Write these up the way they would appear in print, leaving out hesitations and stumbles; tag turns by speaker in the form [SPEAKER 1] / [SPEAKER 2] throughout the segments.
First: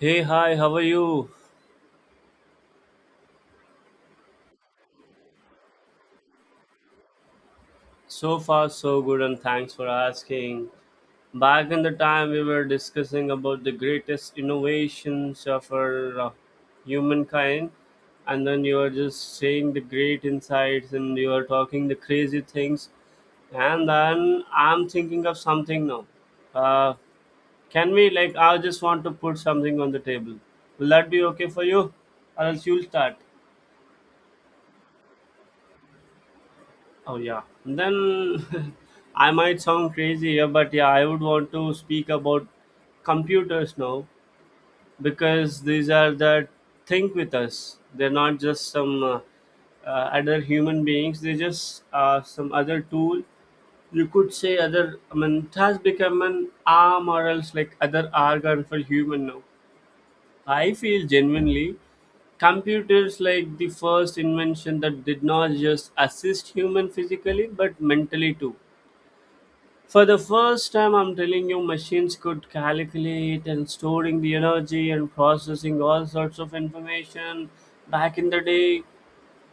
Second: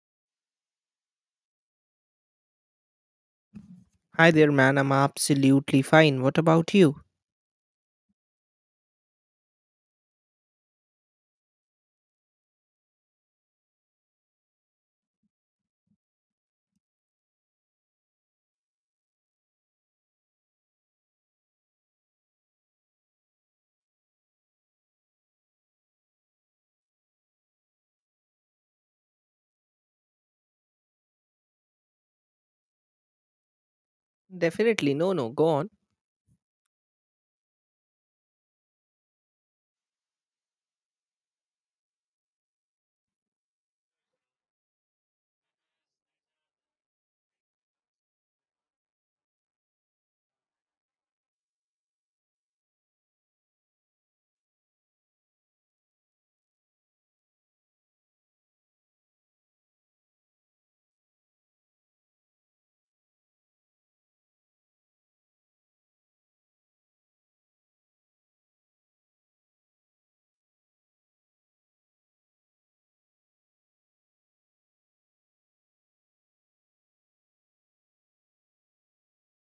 [SPEAKER 1] Hey, hi, how are you?
[SPEAKER 2] Hi there, man. I'm absolutely fine. What about you?
[SPEAKER 1] So far, so good, and thanks for asking. Back in the time, we were discussing about the greatest innovations of our humankind, and then you were just saying the great insights and you were talking the crazy things. And then I'm thinking of something now. Uh, can we, like, I just want to put something on the table. Will that be okay for you? Or else you'll start.
[SPEAKER 2] Definitely. No, no. Go on.
[SPEAKER 1] Oh yeah. Then I might sound crazy here, but yeah, I would want to speak about computers now because these are the think with us. They're not just some other human beings. They just some other tool. You could say other. I mean, it has become an arm or else like other organ for human now. I feel genuinely computers like the first invention that did not just assist human physically but mentally too. For the first time I'm telling you machines could calculate and storing the energy and processing all sorts of information back in the day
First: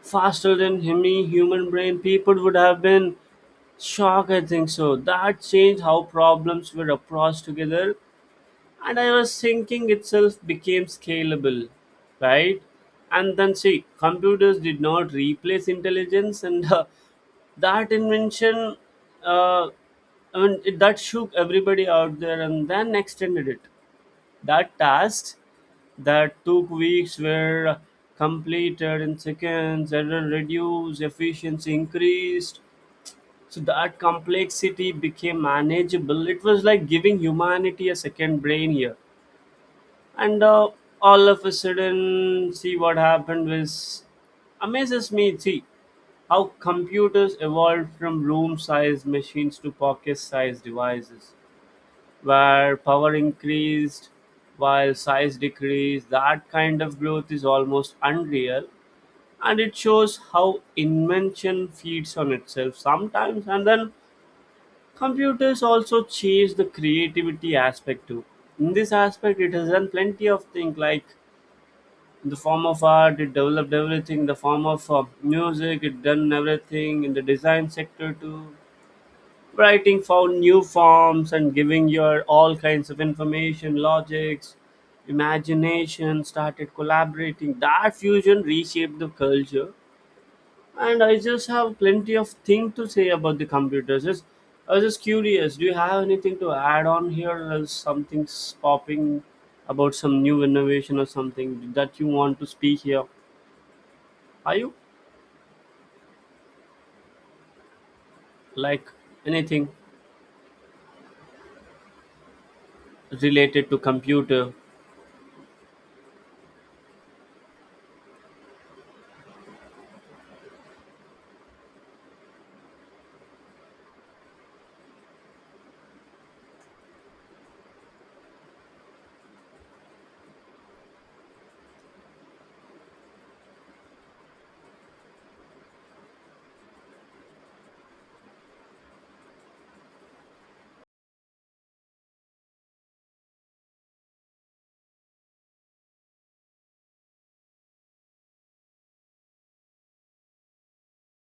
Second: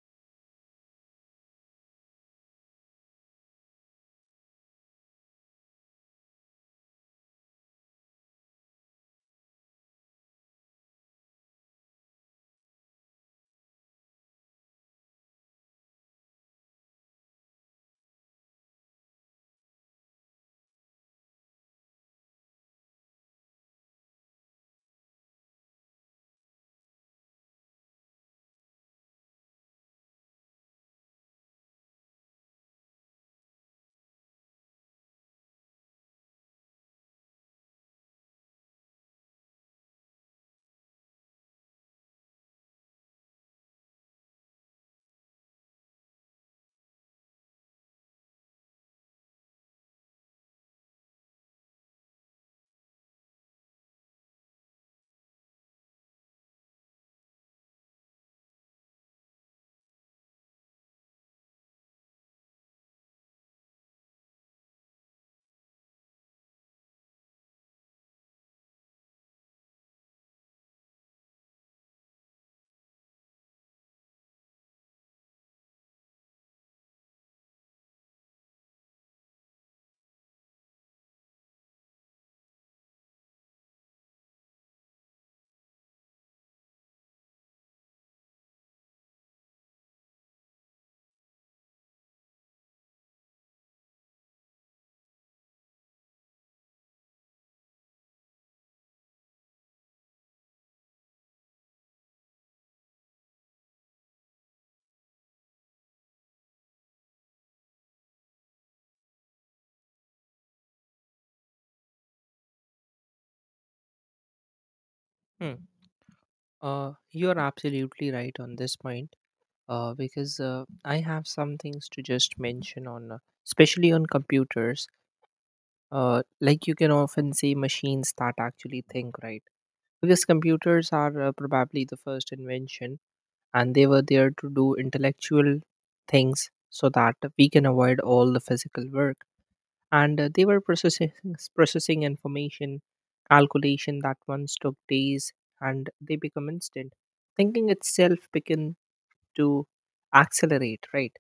[SPEAKER 1] faster than any human brain people would have been shocked I think so that changed how problems were approached together, and I was thinking itself became scalable, right? And then see computers did not replace intelligence and that invention, uh, I mean it, that shook everybody out there and then extended it, that task that took weeks were completed in seconds, error reduced, efficiency increased. So that complexity became manageable. It was like giving humanity a second brain here. And All of a sudden, see what happened was, amazes me, see how computers evolved from room sized machines to pocket sized devices where power increased while size decreased. That kind of growth is almost unreal, and it shows how invention feeds on itself sometimes. And then computers also change the creativity aspect too. In this aspect it has done plenty of things, like in the form of art it developed everything, in the form of music it done everything, in the design sector too. Writing found new forms and giving your all kinds of information logics. Imagination started collaborating. That fusion reshaped the culture. And I just have plenty of thing to say about the computers. Just, I was just curious, do you have anything to add on here or else something's popping about some new innovation or something that you want to speak here? Are you, like, anything related to computer?
[SPEAKER 2] Hmm. You're absolutely right on this point. Because I have some things to just mention on, especially on computers. Like you can often see machines that actually think, right? Because computers are probably the first invention, and they were there to do intellectual things so that we can avoid all the physical work, and they were processing information, calculation that once took days, and they become instant. Thinking itself began to accelerate, right?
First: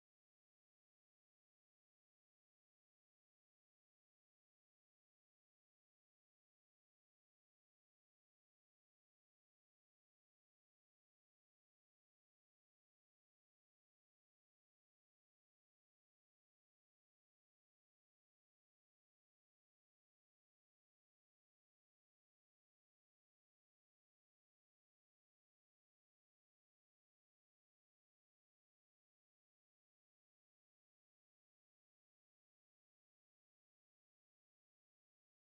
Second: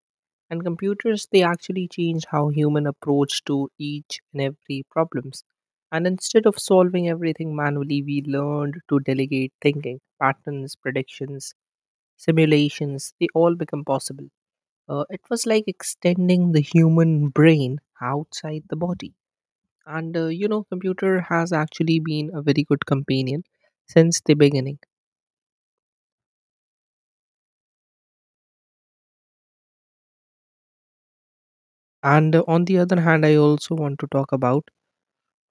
[SPEAKER 2] And computers, they actually changed how human approach to each and every problems, and instead of solving everything manually, we learned to delegate thinking patterns, predictions, simulations, they all become possible. It was like extending the human brain outside the body. And you know, computer has actually been a very good companion since the beginning. And on the other hand, I also want to talk about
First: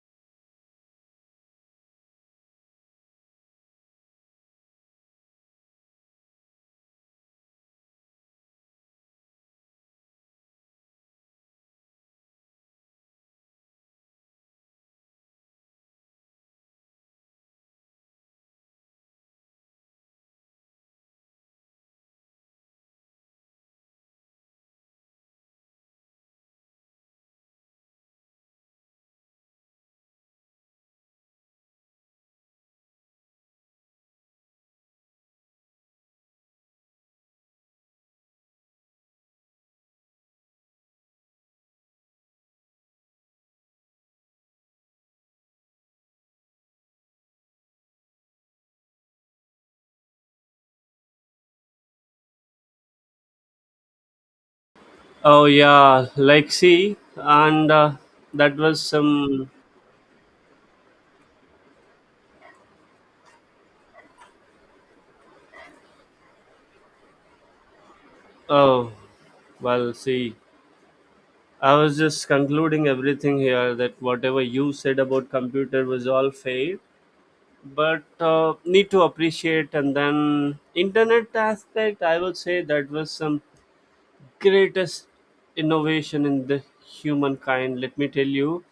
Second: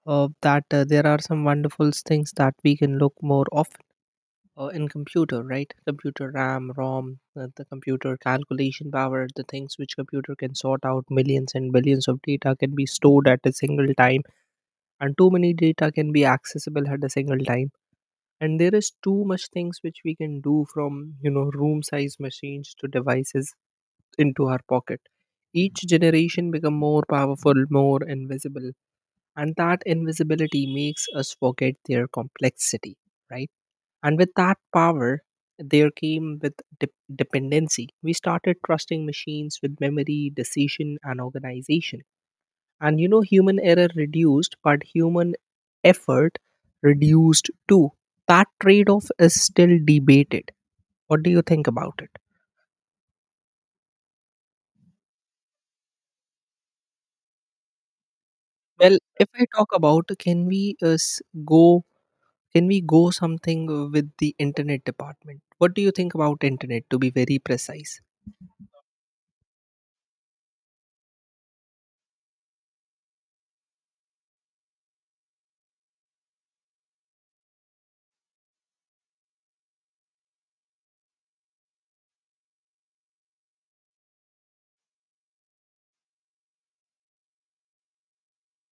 [SPEAKER 2] that there are some wonderful things that we can look more often in computer, right? Computer RAM, ROM, the computer calculation power, the things which computer can sort out millions and billions of data can be stored at a single time, and too many data can be accessible at a single time. And there is too much things which we can do, from you know room size machines to devices into our pocket. Each generation become more powerful, more invisible, and that invisibility makes us forget their complexity, right? And with that power, there came with de- dependency. We started trusting machines with memory, decision, and organization, and you know, human error reduced, but human effort reduced too. That trade off is still debated. What do you think about it?
[SPEAKER 1] Oh yeah, like see, and that was
[SPEAKER 2] Well, if I
[SPEAKER 1] some.
[SPEAKER 2] talk about, can we go, can we go something with the internet department? What do you think about internet, to be very precise?
[SPEAKER 1] Oh, well, see, I was just concluding everything here that whatever you said about computer was all fake, but need to appreciate. And then internet aspect, I would say that was some greatest innovation in the humankind. Let me tell you,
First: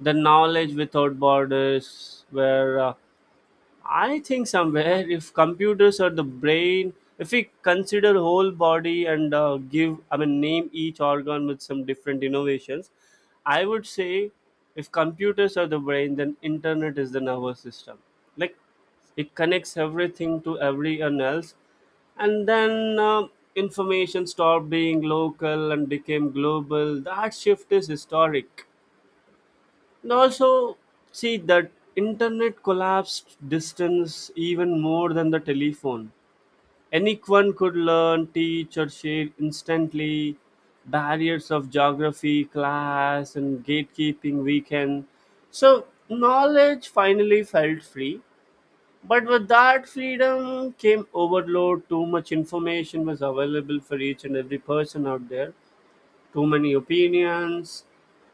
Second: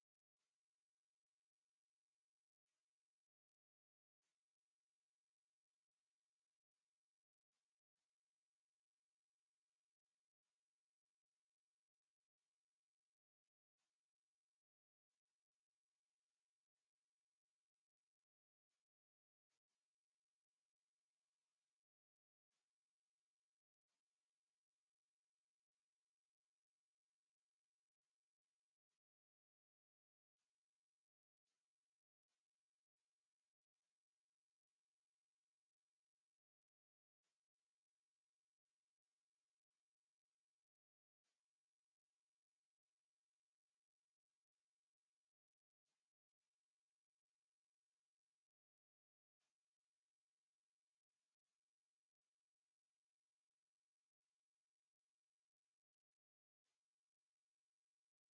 [SPEAKER 1] the knowledge without borders where I think somewhere if computers are the brain, if we consider whole body and give, I mean, name each organ with some different innovations, I would say if computers are the brain, then internet is the nervous system. Like it connects everything to everyone else, and then information stopped being local and became global. That shift is historic. And also, see that internet collapsed distance even more than the telephone. Anyone could learn, teach, or share instantly. Barriers of geography, class, and gatekeeping weakened. So, knowledge finally felt free. But with that freedom came overload. Too much information was available for each and every person out there. Too many opinions.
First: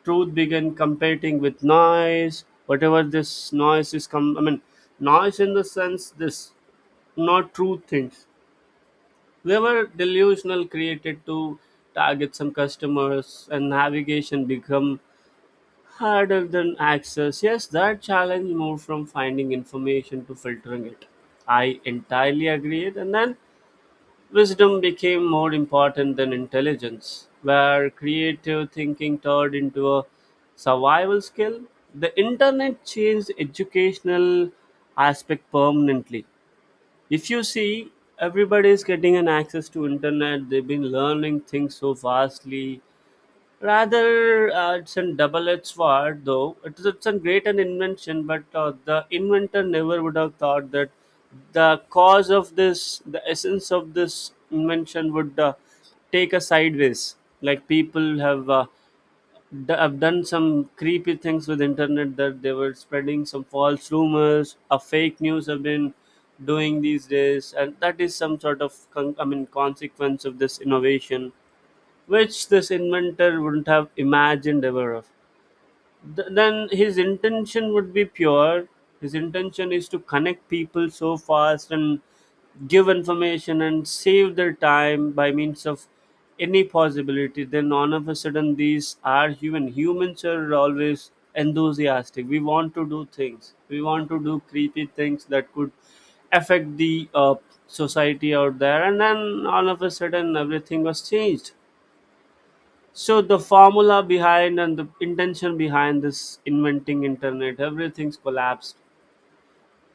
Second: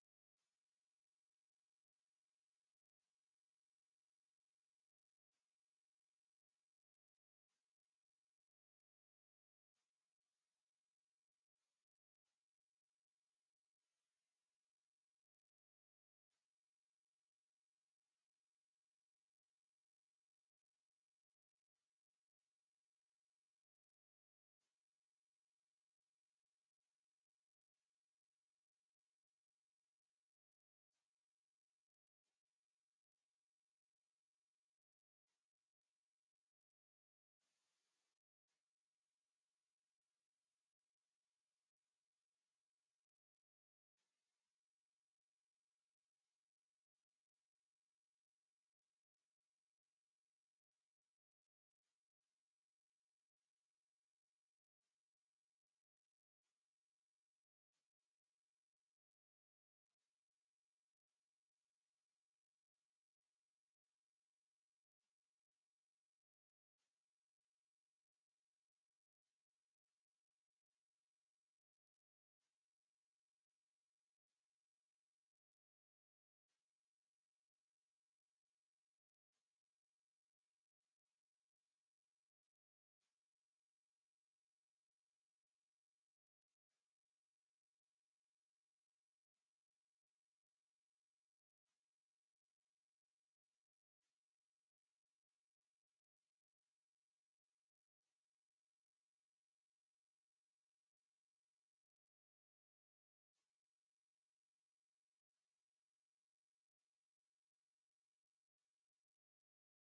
[SPEAKER 1] Truth began competing with noise. Whatever this noise is, I mean, noise in the sense this, not true things. They were delusional, created to target some customers, and navigation become harder than access. Yes, that challenge moved from finding information to filtering it. I entirely agree. And then wisdom became more important than intelligence, where creative thinking turned into a survival skill. The internet changed educational aspect permanently. If you see, everybody is getting an access to internet. They've been learning things so fastly. Rather, it's a double-edged sword, though. It is, it's a great an invention, but the inventor never would have thought that the cause of this, the essence of this invention would take a sideways. Like people have, have done some creepy things with internet, that they were spreading some false rumors, a fake news have been doing these days, and that is some sort of, I mean, consequence of this innovation which this inventor wouldn't have imagined ever of. Then his intention would be pure. His intention is to connect people so fast and give information and save their time by means of any possibility. Then all of a sudden, these are human. Humans are always enthusiastic. We want to do things. We want to do creepy things that could affect the society out there. And then all of a sudden, everything was changed. So the formula behind and the intention behind this inventing internet, everything's collapsed.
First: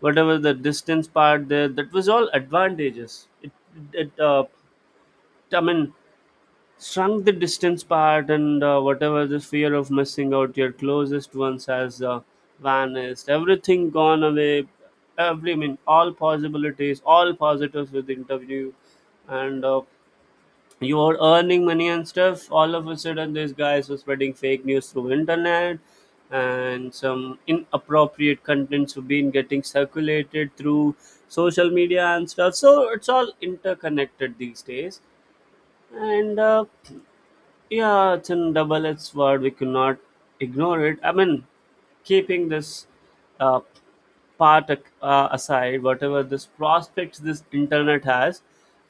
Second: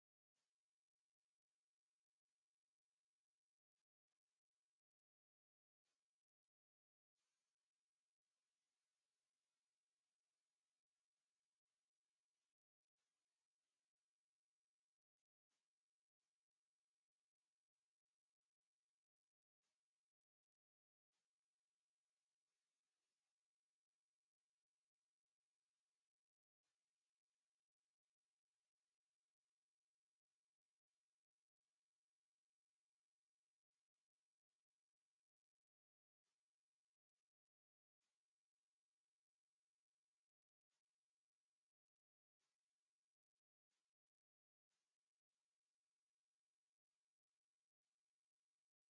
[SPEAKER 1] Whatever the distance part there, that was all advantages. It I mean, shrunk the distance part, and whatever the fear of missing out your closest ones has vanished. Everything gone away. Every, I mean, all possibilities, all positives with the interview, and you are earning money and stuff. All of a sudden these guys were spreading fake news through internet, and some inappropriate contents have been getting circulated through social media and stuff. So it's all interconnected these days. And Yeah, it's in double edged sword, we cannot ignore it. I mean, keeping this uh, part aside, whatever this prospects this internet has,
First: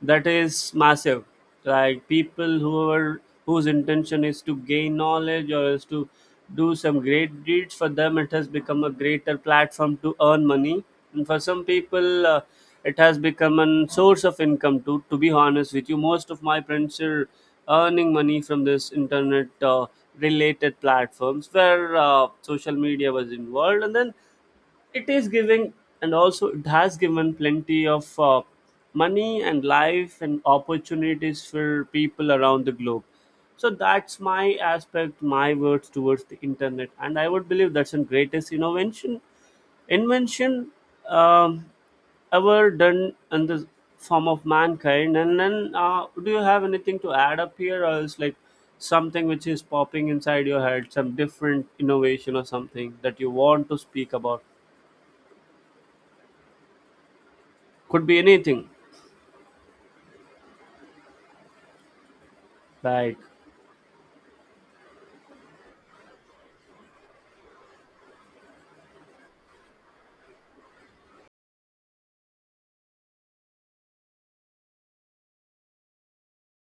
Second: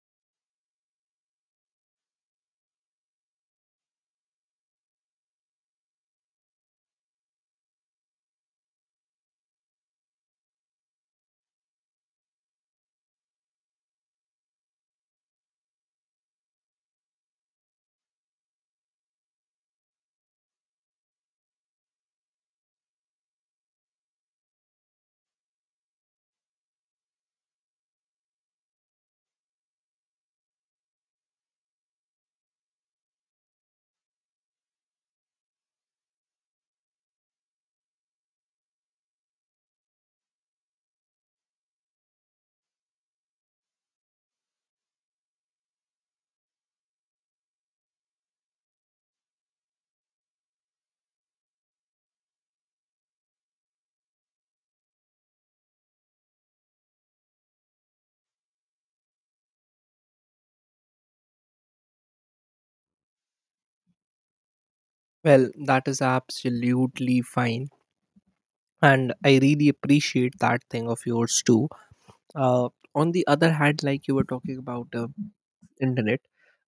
[SPEAKER 1] that is massive. Like people who are whose intention is to gain knowledge or is to do some great deeds for them, it has become a greater platform to earn money, and for some people. It has become a source of income. To be honest with you, most of my friends are earning money from this internet related platforms where social media was involved, and then it is giving. And also it has given plenty of money and life and opportunities for people around the globe. So that's my aspect, my words towards the internet, and I would believe that's the greatest innovation, invention, um, ever done in the form of mankind. And then do you have anything to add up here or is like something which is popping inside your head, some different innovation or something that you want to speak about? Could be anything. Like,
[SPEAKER 2] Well, that is absolutely fine, and I really appreciate that thing of yours too. uh, on the other hand, like you were talking about internet,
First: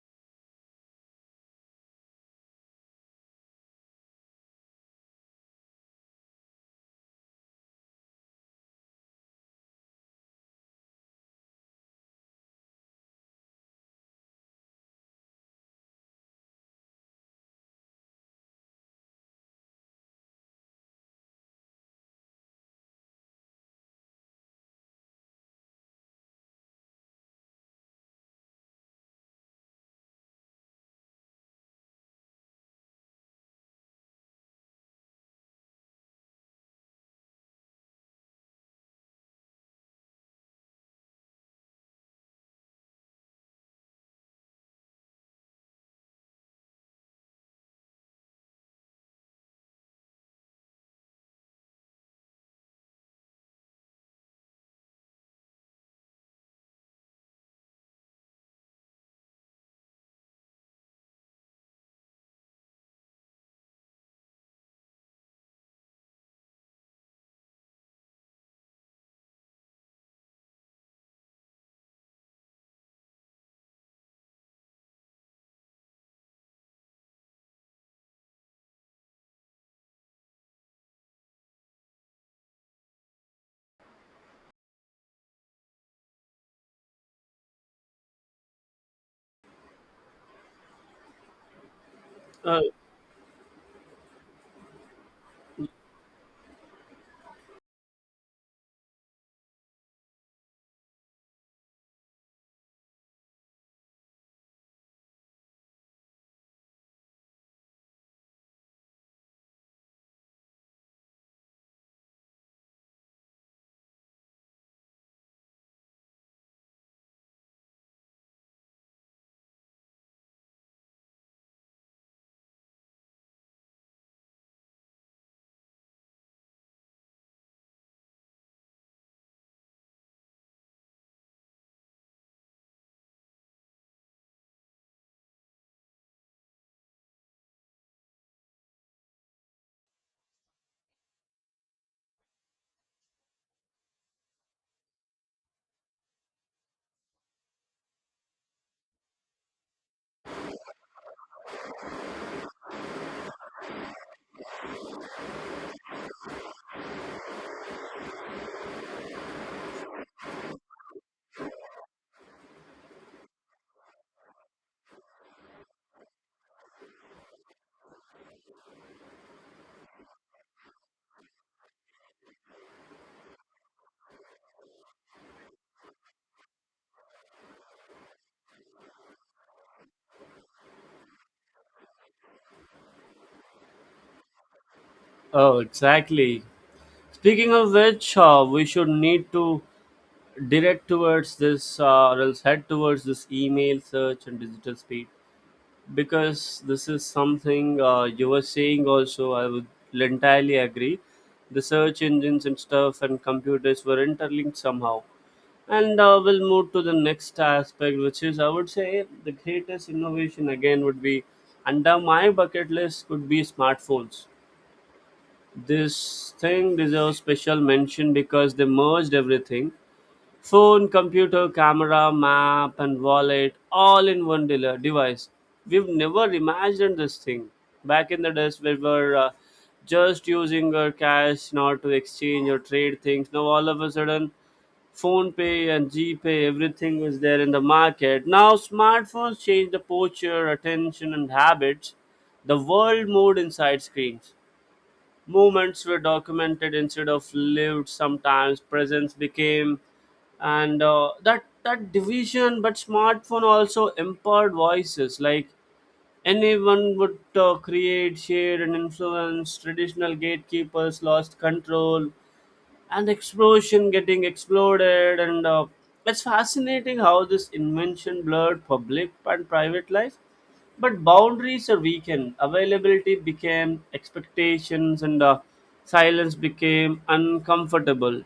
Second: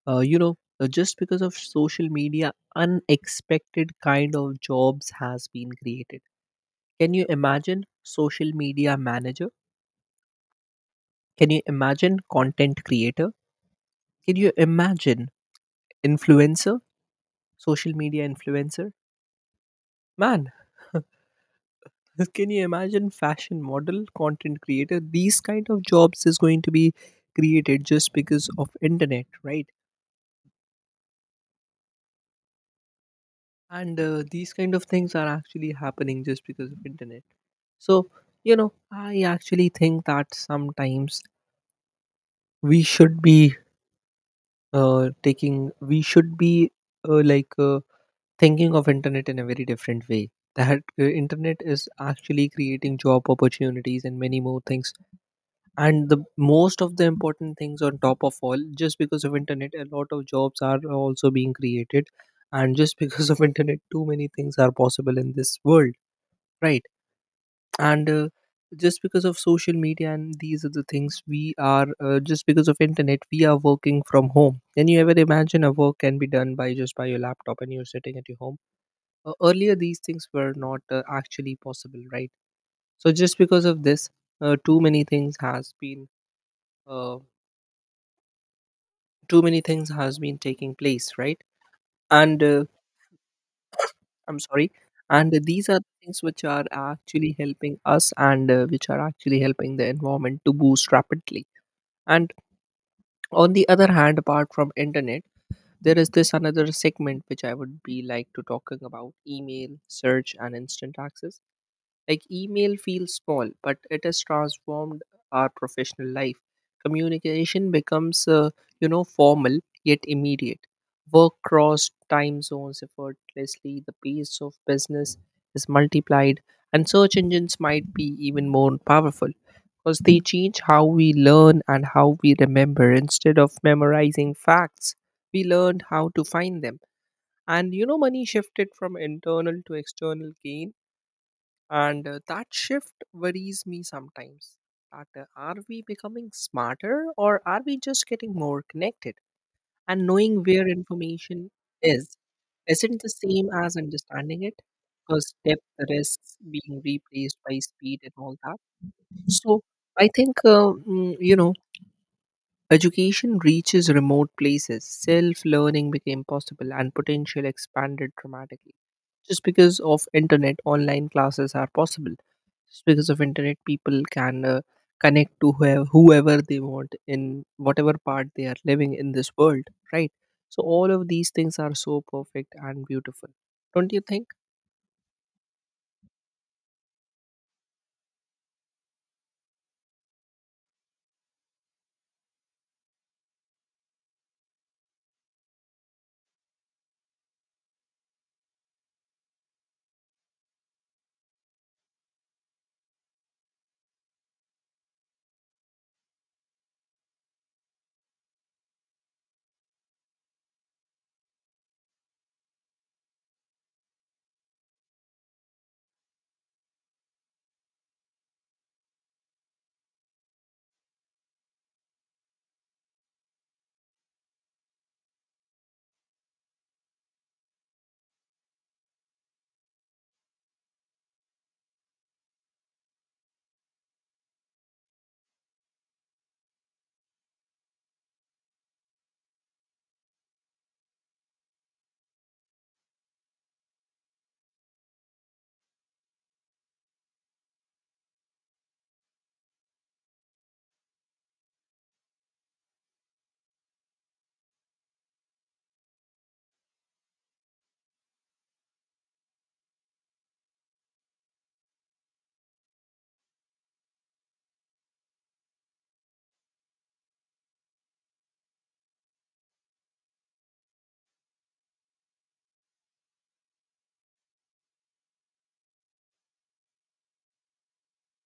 [SPEAKER 2] you know, just because of social media, unexpected kind of jobs has been created. Can you imagine social media manager? Can you imagine content creator? Can you imagine influencer, social media influencer, man? Can you imagine fashion model, content creator? These kind of jobs is going to be created just because of internet, right? And these kind of things are actually happening just because of internet. So you know, I actually think that sometimes we should be taking we should be like thinking of internet in a very different way. That internet is actually creating job opportunities and many more things, and the most of the important things on top of all, just because of internet, a lot of jobs are also being created. And just because of internet, too many things are possible in this world, right? And just because of social media, and these are the things we are just because of internet, we are working from home. Can you ever imagine a work can be done by just by your laptop and you're sitting at your home? Earlier these things were not actually possible, right? So just because of this, uh, too many things has been uh, too many things has been taking place, right? And
[SPEAKER 1] Uh,
[SPEAKER 2] I'm sorry. And these are the things which are actually helping us, and which are actually helping the environment to boost rapidly. And on the other hand, apart from internet, there is this another segment which I would be like to talking about: email, search, and instant access. Like email feels small, but it has transformed our professional life. Communication becomes, you know, formal yet immediate. Work cross time zones effortlessly. The pace of business is multiplied, and search engines might be even more powerful because they change how we learn and how we remember. Instead of memorizing facts, we learned how to find them. And you know, money shifted from internal to external gain, and that shift worries me sometimes, that are we becoming smarter or are we just getting more connected? And knowing where information is isn't the same as understanding it, because depth risks being replaced by speed and all that. So I think, you know, education reaches remote places, self learning became possible, and potential expanded dramatically. Just because of internet, online classes are possible. Just because of internet, people can connect to whoever they want in whatever part they are living in this world, right? So all of these things are so perfect and beautiful, don't you think?
[SPEAKER 1] oh, exactly. Speaking of which, we should need to direct towards this, or else head towards this email search and digital speed. Because this is something you were saying also, I would entirely agree. The search engines and stuff and computers were interlinked somehow, and we'll move to the next aspect, which is I would say the greatest innovation again would be under my bucket list, could be smartphones. This thing deserves special mention because they merged everything. Phone, computer, camera, map, and wallet all in one device. We've never imagined this thing. Back in the days, we were just using our cash not to exchange or trade things. Now, all of a sudden, phone pay and gpay, everything was there in the market now. Smartphones change the posture, attention and habits. The world moved inside screens. Movements were documented instead of lived sometimes. Presence became, and that that division, but smartphone also empowered voices, like anyone would create, share and influence. Traditional gatekeepers lost control and explosion getting exploded. And It's fascinating how this invention blurred public and private life, but boundaries are weakened, availability became expectations, and silence became uncomfortable.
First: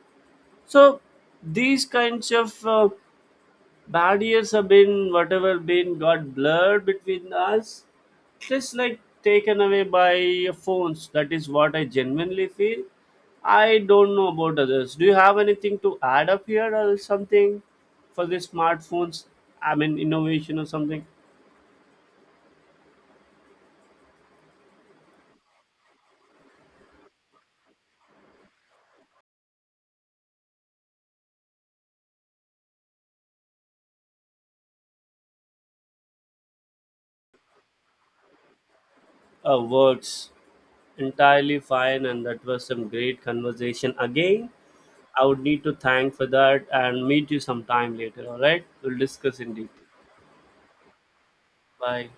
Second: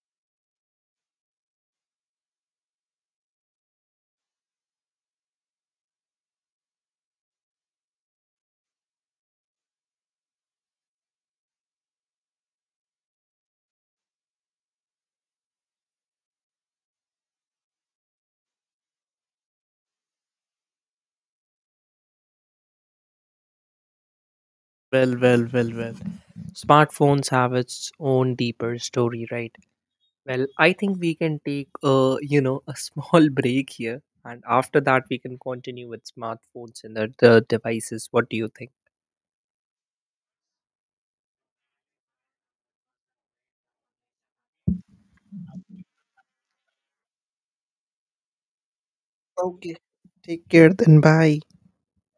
[SPEAKER 1] So these kinds of barriers have been whatever been got blurred between us, just like taken away by phones. That is what I genuinely feel. I don't know about others, do you have anything to add up here or something for the smartphones, I mean innovation or something?
[SPEAKER 2] Well, well, well, well, smartphones have its own deeper story, right? Well, I think we can take a you know a small break here, and after that we can continue with smartphones and other devices. What do you think?
[SPEAKER 1] Works entirely fine, and that was some great conversation again. I would need to thank for that and meet you sometime later. All right, we'll discuss in
[SPEAKER 2] Okay.
[SPEAKER 1] detail.
[SPEAKER 2] Take care then. Bye.
[SPEAKER 1] Bye.